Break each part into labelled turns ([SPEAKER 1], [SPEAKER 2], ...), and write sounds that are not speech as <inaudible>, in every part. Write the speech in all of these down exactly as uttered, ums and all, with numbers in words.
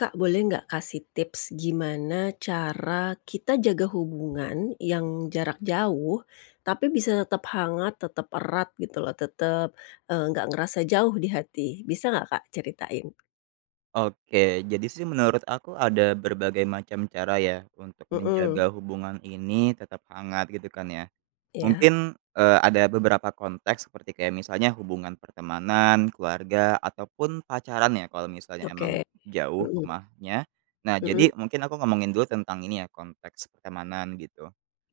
[SPEAKER 1] Kak, boleh nggak kasih tips gimana cara kita jaga hubungan yang jarak jauh, tapi bisa tetap hangat, tetap erat gitu loh, tetap, eee, nggak ngerasa jauh di hati. Bisa nggak, Kak, ceritain?
[SPEAKER 2] Oke, jadi sih menurut aku ada berbagai macam cara ya untuk
[SPEAKER 1] Mhm,
[SPEAKER 2] menjaga hubungan ini tetap hangat gitu kan ya.
[SPEAKER 1] ya,
[SPEAKER 2] Mungkin, eee, ada beberapa konteks seperti kayak misalnya hubungan pertemanan, keluarga, ataupun pacaran ya kalau misalnya emang
[SPEAKER 1] oke.
[SPEAKER 2] jauh
[SPEAKER 1] Mhm
[SPEAKER 2] rumahnya. Nah,
[SPEAKER 1] mhm,
[SPEAKER 2] jadi mungkin aku ngomongin dulu tentang ini ya konteks pertemanan gitu.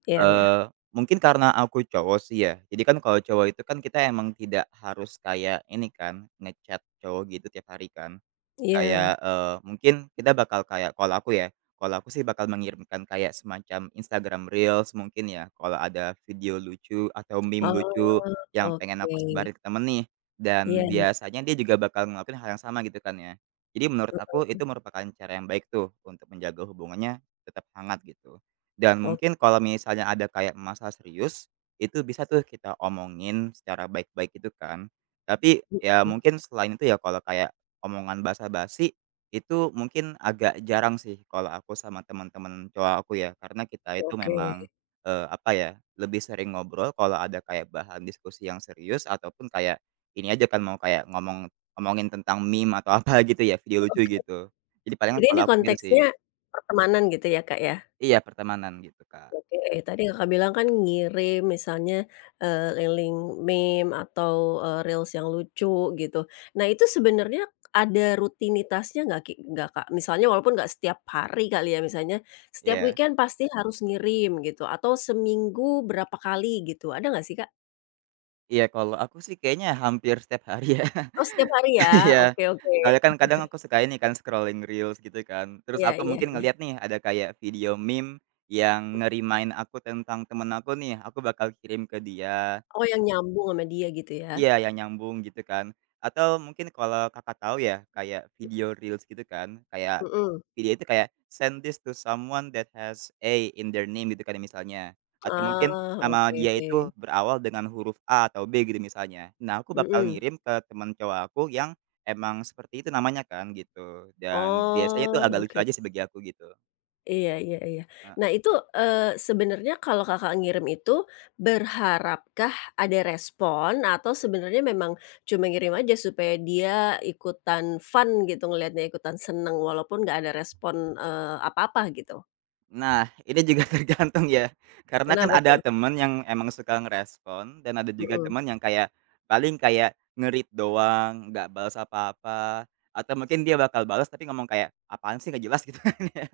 [SPEAKER 1] ya, ya,
[SPEAKER 2] Eee, Mungkin karena aku cowok sih ya, jadi kan kalau cowok itu kan kita emang tidak harus kayak ini kan, nge cowok gitu tiap hari kan.
[SPEAKER 1] iya.
[SPEAKER 2] Kayak, eee, mungkin kita bakal kayak kalau aku ya, kalau aku sih bakal mengirimkan kayak semacam Instagram Reels mungkin ya, kalau ada video lucu atau meme lucu
[SPEAKER 1] Oh,
[SPEAKER 2] yang pengen
[SPEAKER 1] oke.
[SPEAKER 2] aku sebarin ke temen nih,
[SPEAKER 1] Ya,
[SPEAKER 2] dan
[SPEAKER 1] itu
[SPEAKER 2] biasanya dia juga bakal ngelakuin hal yang sama gitu kan ya. Jadi menurut aku itu merupakan cara yang baik tuh untuk menjaga hubungannya tetap hangat gitu. Dan
[SPEAKER 1] ok.
[SPEAKER 2] mungkin kalau misalnya ada kayak masalah serius, itu bisa tuh kita omongin secara baik-baik gitu kan. Tapi ya
[SPEAKER 1] Mhm,
[SPEAKER 2] mungkin selain itu ya kalau kayak omongan basa-basi, itu mungkin agak jarang sih kalau aku sama teman-teman cowok aku ya, karena kita itu
[SPEAKER 1] oke
[SPEAKER 2] memang, eee, apa ya, lebih sering ngobrol kalau ada kayak bahan diskusi yang serius ataupun kayak ini aja kan mau kayak ngomong ngomongin tentang meme atau <laughs> apa gitu ya, video lucu
[SPEAKER 1] oke.
[SPEAKER 2] gitu. Jadi palingan
[SPEAKER 1] Jadi ini
[SPEAKER 2] kalau aku gitu sih.
[SPEAKER 1] konteksnya pertemanan gitu ya, Kak, ya?
[SPEAKER 2] Iya pertemanan gitu, Kak.
[SPEAKER 1] Oke, tadi Kakak bilang kan ngirim misalnya, eee, link meme atau, eee, reels yang lucu gitu. Nah itu sebenarnya ada rutinitasnya nggak Ki nggak Kak? Misalnya walaupun nggak setiap hari kali ya, misalnya setiap
[SPEAKER 2] Iya.
[SPEAKER 1] weekend pasti harus ngirim gitu atau seminggu berapa kali gitu, ada nggak sih Kak?
[SPEAKER 2] Iya kalau aku sih kayaknya hampir setiap hari ya.
[SPEAKER 1] Oh setiap hari ya?
[SPEAKER 2] Iya,
[SPEAKER 1] Oke oke.
[SPEAKER 2] soalnya kan kadang aku suka ini kan scrolling reels gitu kan, terus
[SPEAKER 1] Iya
[SPEAKER 2] aku
[SPEAKER 1] iya
[SPEAKER 2] mungkin
[SPEAKER 1] iya.
[SPEAKER 2] ngelihat nih ada kayak video meme yang nge-remind aku tentang temen aku nih, aku bakal kirim ke dia.
[SPEAKER 1] Oh yang nyambung sama dia gitu ya?
[SPEAKER 2] Iya, yang nyambung gitu kan. Atau mungkin kalau Kakak tahu ya, kayak video reels gitu kan, kayak
[SPEAKER 1] Mhm.
[SPEAKER 2] video itu kayak, "Send this to someone that has A in their name," gitu kan misalnya. Atau mungkin
[SPEAKER 1] Ah,
[SPEAKER 2] nama
[SPEAKER 1] oke.
[SPEAKER 2] dia itu berawal dengan huruf A atau B gitu misalnya. Nah, aku bakal
[SPEAKER 1] Mhm.
[SPEAKER 2] ngirim ke teman cowok aku yang emang seperti itu namanya kan gitu, dan biasanya itu
[SPEAKER 1] Oh,
[SPEAKER 2] agak lucu
[SPEAKER 1] oke.
[SPEAKER 2] aja sih bagi aku gitu.
[SPEAKER 1] Iya iya iya. Nah itu, eee, sebenarnya kalau Kakak ngirim itu, berharapkah ada respon atau sebenarnya memang cuma ngirim aja supaya dia ikutan fun gitu ngelihatnya, ikutan seneng walaupun nggak ada respon, eee, apa-apa gitu?
[SPEAKER 2] Nah, ini juga <laughs> tergantung ya, karena kan
[SPEAKER 1] Kenapa
[SPEAKER 2] ada
[SPEAKER 1] tuh?
[SPEAKER 2] temen yang emang suka ngerespon dan ada juga
[SPEAKER 1] Mhm.
[SPEAKER 2] temen yang kayak, paling kayak ngerit doang, nggak balas apa-apa, atau mungkin dia bakal balas tapi ngomong kayak, "Apaan sih nggak jelas," gitu. <laughs>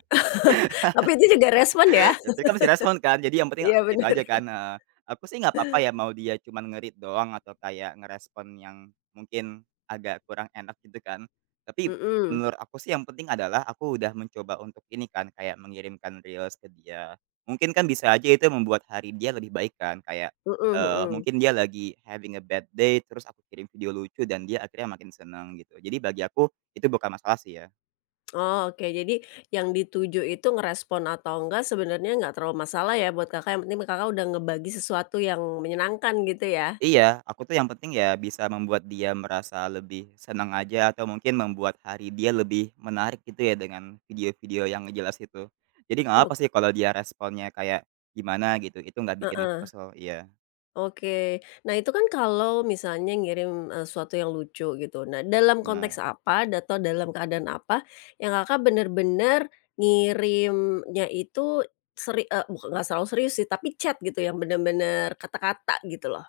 [SPEAKER 1] Tapi itu juga respon ya?
[SPEAKER 2] Ya, tapi kan masih respon kan, jadi yang penting
[SPEAKER 1] Iya
[SPEAKER 2] itu
[SPEAKER 1] bener.
[SPEAKER 2] aja kan, heeh. Aku sih nggak apa-apa ya mau dia cuman nge-read doang atau kayak ngerespon yang mungkin agak kurang enak gitu kan. Tapi
[SPEAKER 1] Mhm.
[SPEAKER 2] menurut aku sih yang penting adalah aku udah mencoba untuk ini kan, kayak mengirimkan reels ke dia. Mungkin kan bisa aja itu membuat hari dia lebih baik kan, kayak,
[SPEAKER 1] Mhm
[SPEAKER 2] eee,
[SPEAKER 1] mhm.
[SPEAKER 2] mungkin dia lagi having a bad day, terus aku kirim video lucu dan dia akhirnya makin seneng gitu. Jadi bagi aku itu bukan masalah sih ya.
[SPEAKER 1] Oh oke, jadi yang dituju itu ngerespon atau enggak sebenarnya nggak terlalu masalah ya buat Kakak, yang penting Kakak udah ngebagi sesuatu yang menyenangkan gitu ya?
[SPEAKER 2] Iya, aku tuh yang penting ya bisa membuat dia merasa lebih senang aja atau mungkin membuat hari dia lebih menarik gitu ya dengan video-video yang jelas itu. Jadi nggak apa sih kalau dia responnya kayak gimana gitu, itu nggak bikin aku
[SPEAKER 1] Heeh,
[SPEAKER 2] kesel, iya,
[SPEAKER 1] oke. Nah, itu kan kalau misalnya ngirim, eee, sesuatu yang lucu gitu. Nah, dalam
[SPEAKER 2] benar.
[SPEAKER 1] konteks apa da- atau dalam keadaan apa yang Kakak bener-bener ngirimnya itu seri eee, bukan nggak selalu serius sih, tapi chat gitu yang bener-bener kata-kata gitu loh?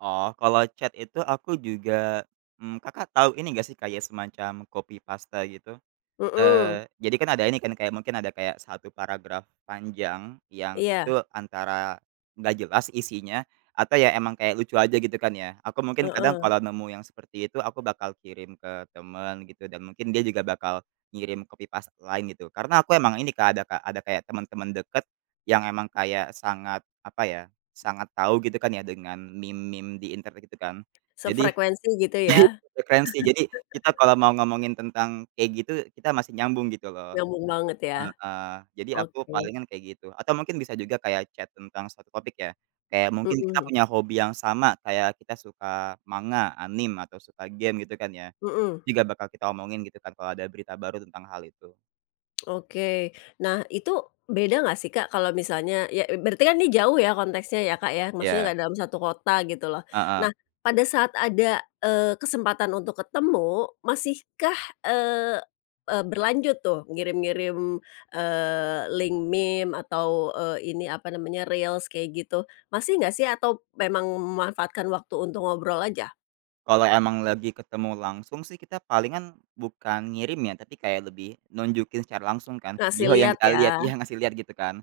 [SPEAKER 2] Oh, kalau chat itu aku juga, mmm, Kakak tahu ini nggak sih kayak semacam copy paste gitu?
[SPEAKER 1] Mhm,
[SPEAKER 2] Eee, jadi kan ada ini kan, kayak mungkin ada kayak satu paragraf panjang yang
[SPEAKER 1] iya,
[SPEAKER 2] itu antara nggak jelas isinya atau ya emang kayak lucu aja gitu kan ya. Aku mungkin kadang
[SPEAKER 1] heeh.
[SPEAKER 2] kalau nemu yang seperti itu aku bakal kirim ke temen gitu dan mungkin dia juga bakal ngirim copy paste lain gitu. Karena aku emang ini Kak, ada ka ada kayak teman-teman deket yang emang kayak sangat, apa ya, sangat tahu gitu kan ya dengan meme-meme di internet gitu kan. Jadi
[SPEAKER 1] Sefrekuensi gitu ya?
[SPEAKER 2] <laughs> frekuensi, jadi kita kalau mau ngomongin tentang kayak gitu, kita masih nyambung gitu loh.
[SPEAKER 1] Nyambung banget ya?
[SPEAKER 2] Heeh, jadi aku
[SPEAKER 1] Oke.
[SPEAKER 2] palingan kayak gitu, atau mungkin bisa juga kayak chat tentang suatu topik ya, kayak mungkin kita
[SPEAKER 1] Mhm,
[SPEAKER 2] punya hobi yang sama, kayak kita suka manga, anime, atau suka game gitu kan ya,
[SPEAKER 1] mhm.
[SPEAKER 2] juga bakal kita omongin gitu kan kalau ada berita baru tentang hal itu.
[SPEAKER 1] Oke. Nah, itu beda nggak sih, Kak, kalau misalnya ya berarti kan ini jauh ya konteksnya ya, Kak, ya? Maksudnya
[SPEAKER 2] Ya.
[SPEAKER 1] nggak dalam satu kota gitu loh.
[SPEAKER 2] Heeh.
[SPEAKER 1] Nah, pada saat ada, eee, kesempatan untuk ketemu, masihkah, eee eee, berlanjut tuh ngirim-ngirim, eee, link meme atau, eee, ini apa namanya, reels kayak gitu? Masih nggak sih atau memang memanfaatkan waktu untuk ngobrol aja?
[SPEAKER 2] Kalau emang lagi ketemu langsung sih kita palingan bukan ngirim ya, tapi kayak lebih nunjukin secara langsung kan,
[SPEAKER 1] Ngasih
[SPEAKER 2] video yang
[SPEAKER 1] lihat
[SPEAKER 2] kita
[SPEAKER 1] ya?
[SPEAKER 2] lihat iya ngasih lihat gitu kan.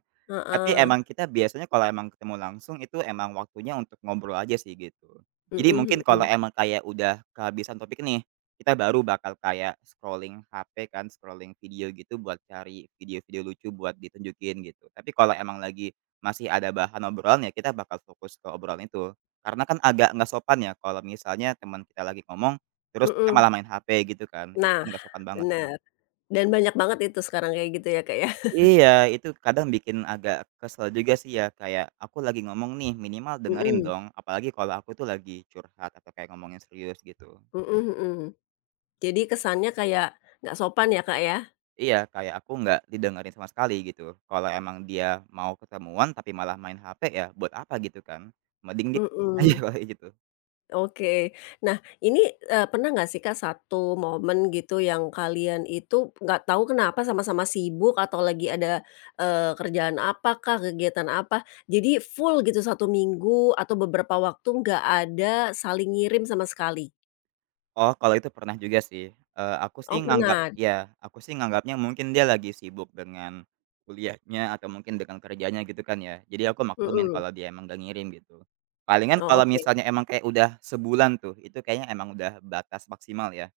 [SPEAKER 2] Tapi
[SPEAKER 1] Heeh.
[SPEAKER 2] emang kita biasanya kalau emang ketemu langsung itu emang waktunya untuk ngobrol aja sih gitu. Jadi
[SPEAKER 1] Mhm
[SPEAKER 2] mungkin kalau
[SPEAKER 1] mhm.
[SPEAKER 2] emang kayak udah kehabisan topik nih, kita baru bakal kayak scrolling H P kan, scrolling video gitu buat cari video-video lucu buat ditunjukin gitu. Tapi kalau emang lagi masih ada bahan obrolan ya kita bakal fokus ke obrolan itu. Karena kan agak nggak sopan ya kalau misalnya teman kita lagi ngomong, terus kita
[SPEAKER 1] Mhm.
[SPEAKER 2] malah main H P gitu kan, itu
[SPEAKER 1] Nah,
[SPEAKER 2] kan nggak sopan banget.
[SPEAKER 1] bener. Dan banyak banget itu sekarang kayak gitu ya, Kak, ya?
[SPEAKER 2] Iya, itu kadang bikin agak kesel juga sih ya, kayak aku lagi ngomong nih minimal dengerin
[SPEAKER 1] Mhm,
[SPEAKER 2] dong, apalagi kalau aku tuh lagi curhat atau kayak ngomongin serius gitu.
[SPEAKER 1] mhm mhm. Jadi kesannya kayak nggak sopan ya, Kak, ya?
[SPEAKER 2] Iya, kayak aku nggak didengerin sama sekali gitu. Kalau emang dia mau ketemuan tapi malah main H P ya buat apa gitu kan, mending dia <laughs> aja
[SPEAKER 1] Mhm,
[SPEAKER 2] kalau kayak gitu.
[SPEAKER 1] oke. Nah ini, eee, pernah nggak sih, Kak, satu momen gitu yang kalian itu nggak tahu kenapa sama-sama sibuk atau lagi ada, eee, kerjaan apa kah, kegiatan apa, jadi full gitu satu minggu atau beberapa waktu nggak ada saling ngirim sama sekali?
[SPEAKER 2] Oh, kalau itu pernah juga sih, eee, aku sih
[SPEAKER 1] Oh
[SPEAKER 2] nganggap
[SPEAKER 1] pernah?
[SPEAKER 2] iya, aku sih nganggapnya mungkin dia lagi sibuk dengan kuliahnya atau mungkin dengan kerjanya gitu kan ya, jadi aku maklumin
[SPEAKER 1] Mhm.
[SPEAKER 2] kalau dia emang nggak ngirim gitu. Palingan
[SPEAKER 1] Oh
[SPEAKER 2] kalau
[SPEAKER 1] oke.
[SPEAKER 2] misalnya emang kayak udah sebulan tuh, itu kayaknya emang udah batas maksimal ya,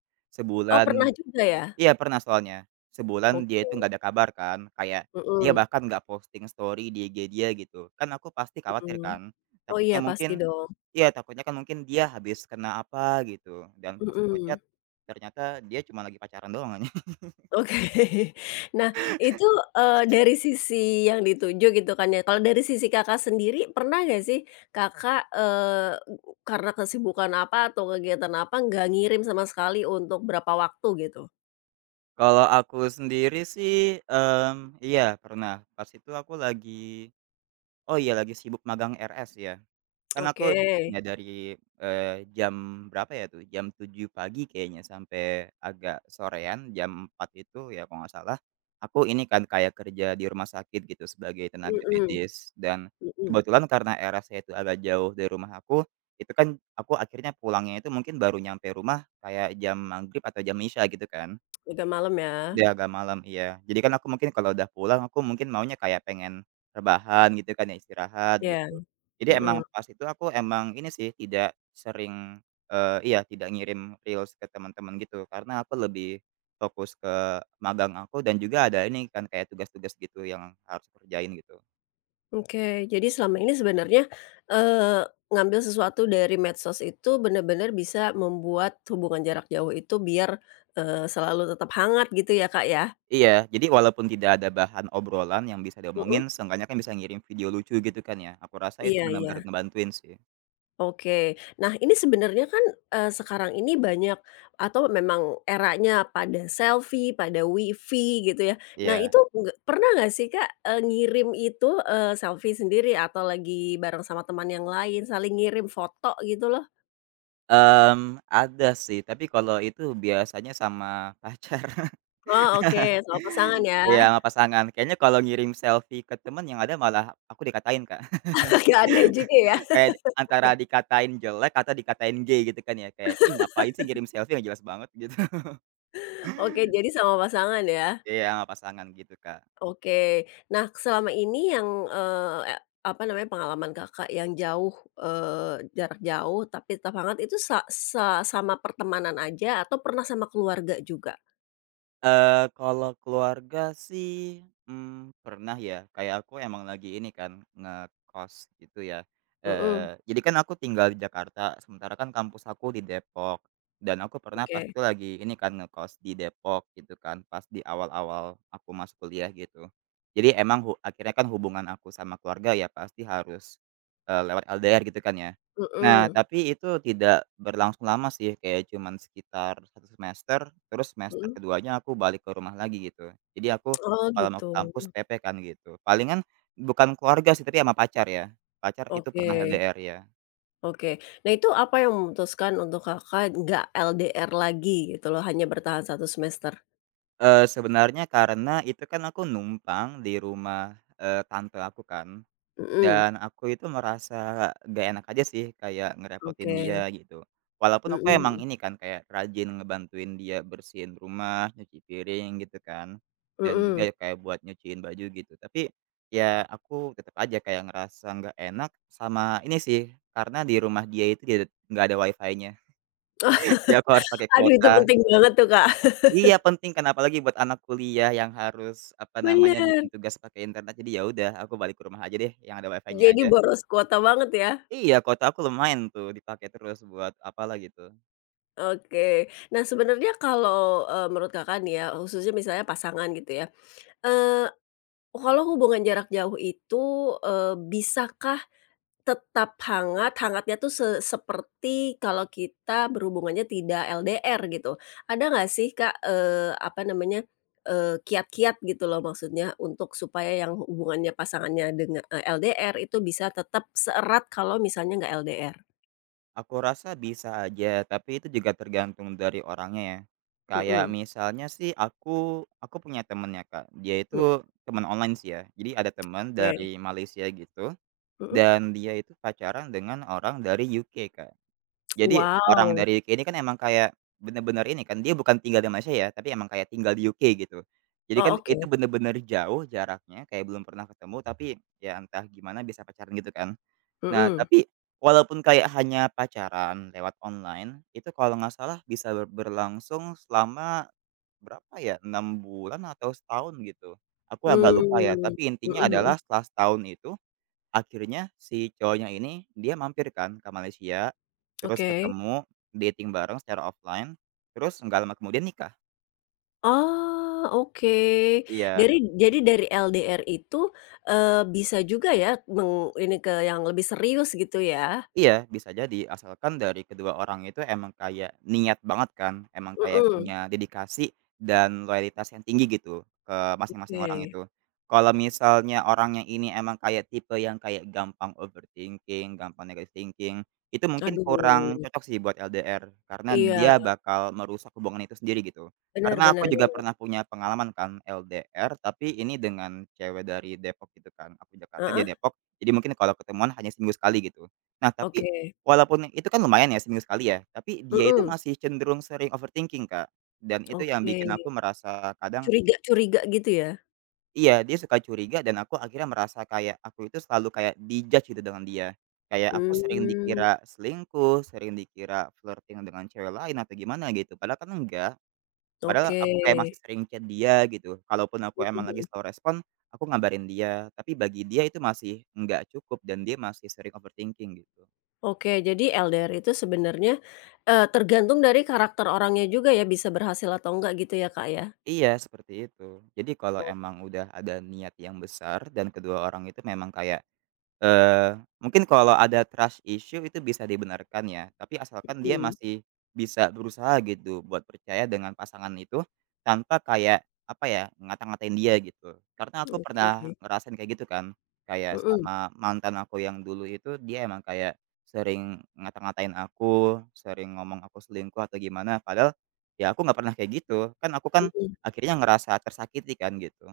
[SPEAKER 1] Oh
[SPEAKER 2] sebulan
[SPEAKER 1] pernah juga ya?
[SPEAKER 2] iya pernah soalnya, sebulan
[SPEAKER 1] Oke.
[SPEAKER 2] dia itu nggak ada kabar kan, kayak dia
[SPEAKER 1] Mhm,
[SPEAKER 2] bahkan nggak posting story di I G dia gitu, kan aku pasti khawatir
[SPEAKER 1] mhm.
[SPEAKER 2] kan,
[SPEAKER 1] Oh iya
[SPEAKER 2] takutnya mungkin.
[SPEAKER 1] pasti dong,
[SPEAKER 2] Iya, takutnya kan mungkin dia habis kena apa gitu dan pas gue chat
[SPEAKER 1] mhm,
[SPEAKER 2] ternyata dia cuma lagi pacaran doang <laughs> anjing.
[SPEAKER 1] oke. <laughs> Nah itu, eee, dari sisi yang dituju gitu kan ya, kalau dari sisi Kakak sendiri pernah nggak sih Kakak, eee, karena kesibukan apa atau kegiatan apa nggak ngirim sama sekali untuk berapa waktu gitu?
[SPEAKER 2] Kalau aku sendiri sih, mmm, iya pernah, pas itu aku lagi oh iya lagi sibuk magang R S ya. Kan aku
[SPEAKER 1] Oke,
[SPEAKER 2] ya dari, eee, jam berapa ya tuh, jam tujuh pagi kayaknya sampai agak sorean, jam empat itu ya kalau nggak salah, aku ini kan kayak kerja di rumah sakit gitu sebagai tenaga
[SPEAKER 1] mhm
[SPEAKER 2] medis dan
[SPEAKER 1] mhm,
[SPEAKER 2] kebetulan karena era saya itu agak jauh dari rumah aku, itu kan aku akhirnya pulangnya itu mungkin baru nyampe rumah kayak jam maghrib atau jam isya gitu kan.
[SPEAKER 1] agak malam ya?
[SPEAKER 2] Di agak malam, iya. Jadi kan aku mungkin kalau udah pulang, aku mungkin maunya kayak pengen rebahan gitu kan ya, istirahat
[SPEAKER 1] Iya,
[SPEAKER 2] gitu. Jadi emang
[SPEAKER 1] mhm.
[SPEAKER 2] pas itu aku emang ini sih, tidak sering, eee, iya tidak ngirim reels ke teman-teman gitu, karena aku lebih fokus ke magang aku dan juga ada ini kan kayak tugas-tugas gitu yang harus kerjain gitu.
[SPEAKER 1] Oke, jadi selama ini sebenarnya, eee, ngambil sesuatu dari medsos itu benar-benar bisa membuat hubungan jarak jauh itu biar, eee, selalu tetap hangat gitu ya, Kak, ya?
[SPEAKER 2] Iya, jadi walaupun tidak ada bahan obrolan yang bisa
[SPEAKER 1] Mhm,
[SPEAKER 2] diomongin, seenggaknya kan bisa ngirim video lucu gitu kan ya, aku rasa itu
[SPEAKER 1] iya iya,
[SPEAKER 2] benar-benar ngebantuin sih.
[SPEAKER 1] oke. Nah, ini sebenarnya kan, eee, sekarang ini banyak atau memang eranya pada selfie, pada wifi gitu ya. Nah,
[SPEAKER 2] Iya.
[SPEAKER 1] itu nggak pernah nggak sih, Kak, eee, ngirim itu, eee, selfie sendiri atau lagi bareng sama teman yang lain, saling ngirim foto gitu loh?
[SPEAKER 2] Mmm, ada sih, tapi kalau itu biasanya sama <laughs> pacar,
[SPEAKER 1] Oh, oke, sama pasangan ya.
[SPEAKER 2] iya sama pasangan. Kayaknya kalau ngirim selfie ke temen yang ada malah aku dikatain, Kak.
[SPEAKER 1] <laughs> Agak aneh juga ya.
[SPEAKER 2] <laughs> Kayak antara dikatain jelek atau dikatain gay gitu kan ya, kayak, "Ih ngapain sih ngirim selfie, nggak jelas banget," <laughs> gitu.
[SPEAKER 1] Oke, jadi sama pasangan ya.
[SPEAKER 2] Iya, sama pasangan gitu, Kak.
[SPEAKER 1] Oke. Nah, selama ini yang, eee, e apa namanya, pengalaman Kakak yang jauh, eee, jarak jauh tapi tetap hangat itu sa sa sama pertemanan aja atau pernah sama keluarga juga?
[SPEAKER 2] Eee, kalau keluarga sih, mmm, pernah ya, kayak aku emang lagi ini kan, ngekos gitu ya,
[SPEAKER 1] Mhm,
[SPEAKER 2] eee, jadi kan aku tinggal di Jakarta, sementara kan kampus aku di Depok, dan aku pernah pas
[SPEAKER 1] oke.
[SPEAKER 2] itu lagi ini kan, ngekos di Depok gitu kan, pas di awal-awal aku masuk kuliah gitu. Jadi emang hu akhirnya kan hubungan aku sama keluarga ya pasti harus, eee, lewat L D R gitu kan ya. Nah,
[SPEAKER 1] Mhm,
[SPEAKER 2] tapi itu tidak berlangsung lama sih, kayak cuman sekitar satu semester, terus semester
[SPEAKER 1] mhm.
[SPEAKER 2] keduanya aku balik ke rumah lagi gitu. Jadi aku
[SPEAKER 1] Oh,
[SPEAKER 2] kalau mau
[SPEAKER 1] gitu.
[SPEAKER 2] ke kampus P P kan gitu. Palingan bukan keluarga sih, tapi sama pacar ya, pacar itu
[SPEAKER 1] Oke,
[SPEAKER 2] pernah L D R ya.
[SPEAKER 1] oke. Nah, itu apa yang memutuskan untuk Kakak nggak L D R lagi gitu loh, hanya bertahan satu semester?
[SPEAKER 2] Eee, sebenarnya karena itu kan aku numpang di rumah, eee, tante aku kan.
[SPEAKER 1] Mhm,
[SPEAKER 2] Dan aku itu merasa gak enak aja sih kayak ngerepotin
[SPEAKER 1] oke.
[SPEAKER 2] dia gitu. Walaupun aku emang
[SPEAKER 1] Mhm
[SPEAKER 2] ini kan kayak rajin ngebantuin dia bersihin rumah, nyuci piring gitu kan,
[SPEAKER 1] mhm
[SPEAKER 2] dan juga
[SPEAKER 1] mhm.
[SPEAKER 2] ya kayak buat nyuciin baju gitu. Tapi ya aku tetap aja kayak ngerasa nggak enak sama ini sih, karena di rumah dia itu dia nggak ada wifi nya. <laughs> Jadi aku harus pakai
[SPEAKER 1] Aduh itu
[SPEAKER 2] kuota.
[SPEAKER 1] penting banget tuh, Kak.
[SPEAKER 2] Iya penting kan apalagi buat anak kuliah yang harus apa namanya
[SPEAKER 1] Bener,
[SPEAKER 2] bikin tugas pakai internet. Jadi ya udah aku balik ke rumah aja deh yang ada wifi nya
[SPEAKER 1] jadi
[SPEAKER 2] aja.
[SPEAKER 1] boros kuota banget ya.
[SPEAKER 2] Iya, kota aku lumayan tuh dipakai terus buat apalah gitu.
[SPEAKER 1] Oke. Nah sebenarnya kalau, eee, menurut Kakak nih ya, khususnya misalnya pasangan gitu ya, eee, kalau hubungan jarak jauh itu, eee, bisakah tetap hangat, hangatnya tuh se seperti kalau kita berhubungannya tidak L D R gitu. Ada nggak sih Kak, eee, apa namanya, eee, kiat-kiat gitu loh maksudnya untuk supaya yang hubungannya pasangannya dengan eee, L D R itu bisa tetap seerat kalau misalnya nggak L D R?
[SPEAKER 2] Aku rasa bisa aja, tapi itu juga tergantung dari orangnya ya. Kayak
[SPEAKER 1] Mhm,
[SPEAKER 2] misalnya sih aku aku punya temennya Kak, dia itu
[SPEAKER 1] mmm,
[SPEAKER 2] teman online sih ya. Jadi ada teman
[SPEAKER 1] oke,
[SPEAKER 2] dari Malaysia gitu
[SPEAKER 1] mhm.
[SPEAKER 2] dan dia itu pacaran dengan orang dari U K, Kak. Jadi orang
[SPEAKER 1] Wow,
[SPEAKER 2] dari U K ini kan emang kayak bener-bener ini kan, dia bukan tinggal di Malaysia ya, tapi emang kayak tinggal di U K gitu. Jadi
[SPEAKER 1] oh
[SPEAKER 2] kan
[SPEAKER 1] oke,
[SPEAKER 2] itu bener-bener jauh jaraknya, kayak belum pernah ketemu, tapi ya entah gimana bisa pacaran gitu kan. Nah,
[SPEAKER 1] mhm,
[SPEAKER 2] tapi walaupun kayak hanya pacaran lewat online, itu kalau nggak salah bisa ber berlangsung selama berapa ya, enam bulan atau setahun gitu. Aku agak lupa ya,
[SPEAKER 1] mmm,
[SPEAKER 2] tapi intinya
[SPEAKER 1] mhm mhm,
[SPEAKER 2] adalah setelah setahun itu akhirnya si cowoknya ini dia mampir kan ke Malaysia, terus
[SPEAKER 1] oke.
[SPEAKER 2] ketemu, dating bareng secara offline, terus nggak lama kemudian nikah.
[SPEAKER 1] Oh, oke.
[SPEAKER 2] Iya.
[SPEAKER 1] Dari jadi dari L D R itu, eee, bisa juga ya meng ini ke yang lebih serius gitu ya?
[SPEAKER 2] Iya, bisa jadi, asalkan dari kedua orang itu emang kayak niat banget kan, emang kayak
[SPEAKER 1] Mhm,
[SPEAKER 2] punya dedikasi dan loyalitas yang tinggi gitu, ke masing-masing orang
[SPEAKER 1] oke.
[SPEAKER 2] itu. Kalau misalnya orangnya ini emang kayak tipe yang kayak gampang overthinking, gampang negative thinking, itu mungkin kurang
[SPEAKER 1] Aduh,
[SPEAKER 2] cocok sih buat L D R, karena
[SPEAKER 1] iya,
[SPEAKER 2] dia bakal merusak hubungan itu sendiri gitu.
[SPEAKER 1] benar
[SPEAKER 2] Karena
[SPEAKER 1] benar
[SPEAKER 2] aku juga
[SPEAKER 1] benar.
[SPEAKER 2] pernah punya pengalaman kan L D R, tapi ini dengan cewek dari Depok gitu kan, aku Jakarta, dia
[SPEAKER 1] Heeh,
[SPEAKER 2] Depok, jadi mungkin kalau ketemuan hanya seminggu sekali gitu. Nah,
[SPEAKER 1] oke.
[SPEAKER 2] tapi walaupun itu kan lumayan ya seminggu sekali ya, tapi dia itu
[SPEAKER 1] Mhm,
[SPEAKER 2] masih cenderung sering overthinking, Kak. Dan itu yang
[SPEAKER 1] oke.
[SPEAKER 2] bikin aku merasa kadang
[SPEAKER 1] Curiga-curiga gitu ya?
[SPEAKER 2] iya, dia suka curiga dan aku akhirnya merasa kayak aku itu selalu kayak di-judge gitu dengan dia. Kayak aku sering
[SPEAKER 1] Mmm,
[SPEAKER 2] dikira selingkuh, sering dikira flirting dengan cewek lain atau gimana gitu, padahal kan enggak. Padahal
[SPEAKER 1] oke.
[SPEAKER 2] aku kayak masih sering chat dia gitu, kalaupun aku
[SPEAKER 1] Mhm
[SPEAKER 2] emang lagi
[SPEAKER 1] mhm.
[SPEAKER 2] slow respon, aku ngabarin dia, tapi bagi dia itu masih enggak cukup dan dia masih sering overthinking gitu.
[SPEAKER 1] Oke, jadi L D R itu sebenarnya, eee, tergantung dari karakter orangnya juga ya bisa berhasil atau enggak gitu ya, Kak, ya?
[SPEAKER 2] Iya, seperti itu. Jadi kalau
[SPEAKER 1] Oh,
[SPEAKER 2] emang udah ada niat yang besar dan kedua orang itu memang kayak Eee, mungkin kalau ada trust issue itu bisa dibenarkan ya, tapi asalkan dia
[SPEAKER 1] mhm,
[SPEAKER 2] masih bisa berusaha gitu buat percaya dengan pasangan itu, tanpa kayak, apa ya, ngata-ngatain dia gitu. Karena aku pernah
[SPEAKER 1] oke.
[SPEAKER 2] ngerasain kayak gitu kan, kayak
[SPEAKER 1] Mhm.
[SPEAKER 2] sama mantan aku yang dulu itu dia emang kayak sering ngata-ngatain aku, sering ngomong aku selingkuh atau gimana, padahal ya aku nggak pernah kayak gitu. Kan aku kan
[SPEAKER 1] Mhm,
[SPEAKER 2] akhirnya ngerasa tersakiti kan gitu.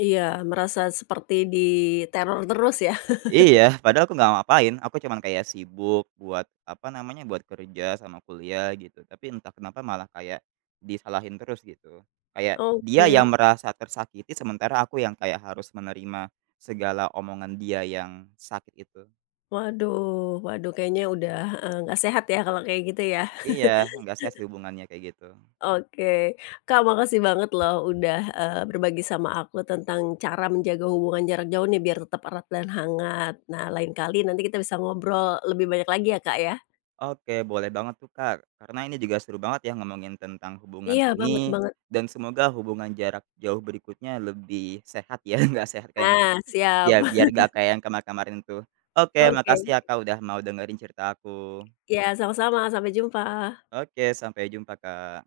[SPEAKER 1] iya, merasa seperti diteror terus ya?
[SPEAKER 2] Iya, padahal aku nggak ngapain, aku cuman kayak sibuk buat, apa namanya, buat kerja sama kuliah gitu, tapi entah kenapa malah kayak disalahin terus gitu. Kayak dia
[SPEAKER 1] Oke.
[SPEAKER 2] yang merasa tersakiti, sementara aku yang kayak harus menerima segala omongan dia yang sakit itu.
[SPEAKER 1] Waduh waduh kayaknya udah, eee, nggak sehat ya kalau kayak gitu ya?
[SPEAKER 2] Iya, nggak sehat sih hubungannya kayak gitu.
[SPEAKER 1] Oke. Kak, makasih banget loh udah, eee, berbagi sama aku tentang cara menjaga hubungan jarak jauh nih biar tetap erat dan hangat. Nah, lain kali nanti kita bisa ngobrol lebih banyak lagi ya, Kak, ya?
[SPEAKER 2] Oke, boleh banget tuh, Kak, karena ini juga seru banget ya ngomongin tentang hubungan
[SPEAKER 1] Iya, banget
[SPEAKER 2] ini,
[SPEAKER 1] banget.
[SPEAKER 2] dan semoga hubungan jarak jauh berikutnya lebih sehat ya, <laughs> nggak sehat kayak yang
[SPEAKER 1] Nah, siap.
[SPEAKER 2] iya, biar
[SPEAKER 1] <laughs>
[SPEAKER 2] nggak kayak yang kamar kemarin tuh. Oke,
[SPEAKER 1] Oke.
[SPEAKER 2] makasih ya Kak, udah mau dengerin cerita aku.
[SPEAKER 1] Iya, sama-sama, sampai jumpa.
[SPEAKER 2] Oke, sampai jumpa Kak.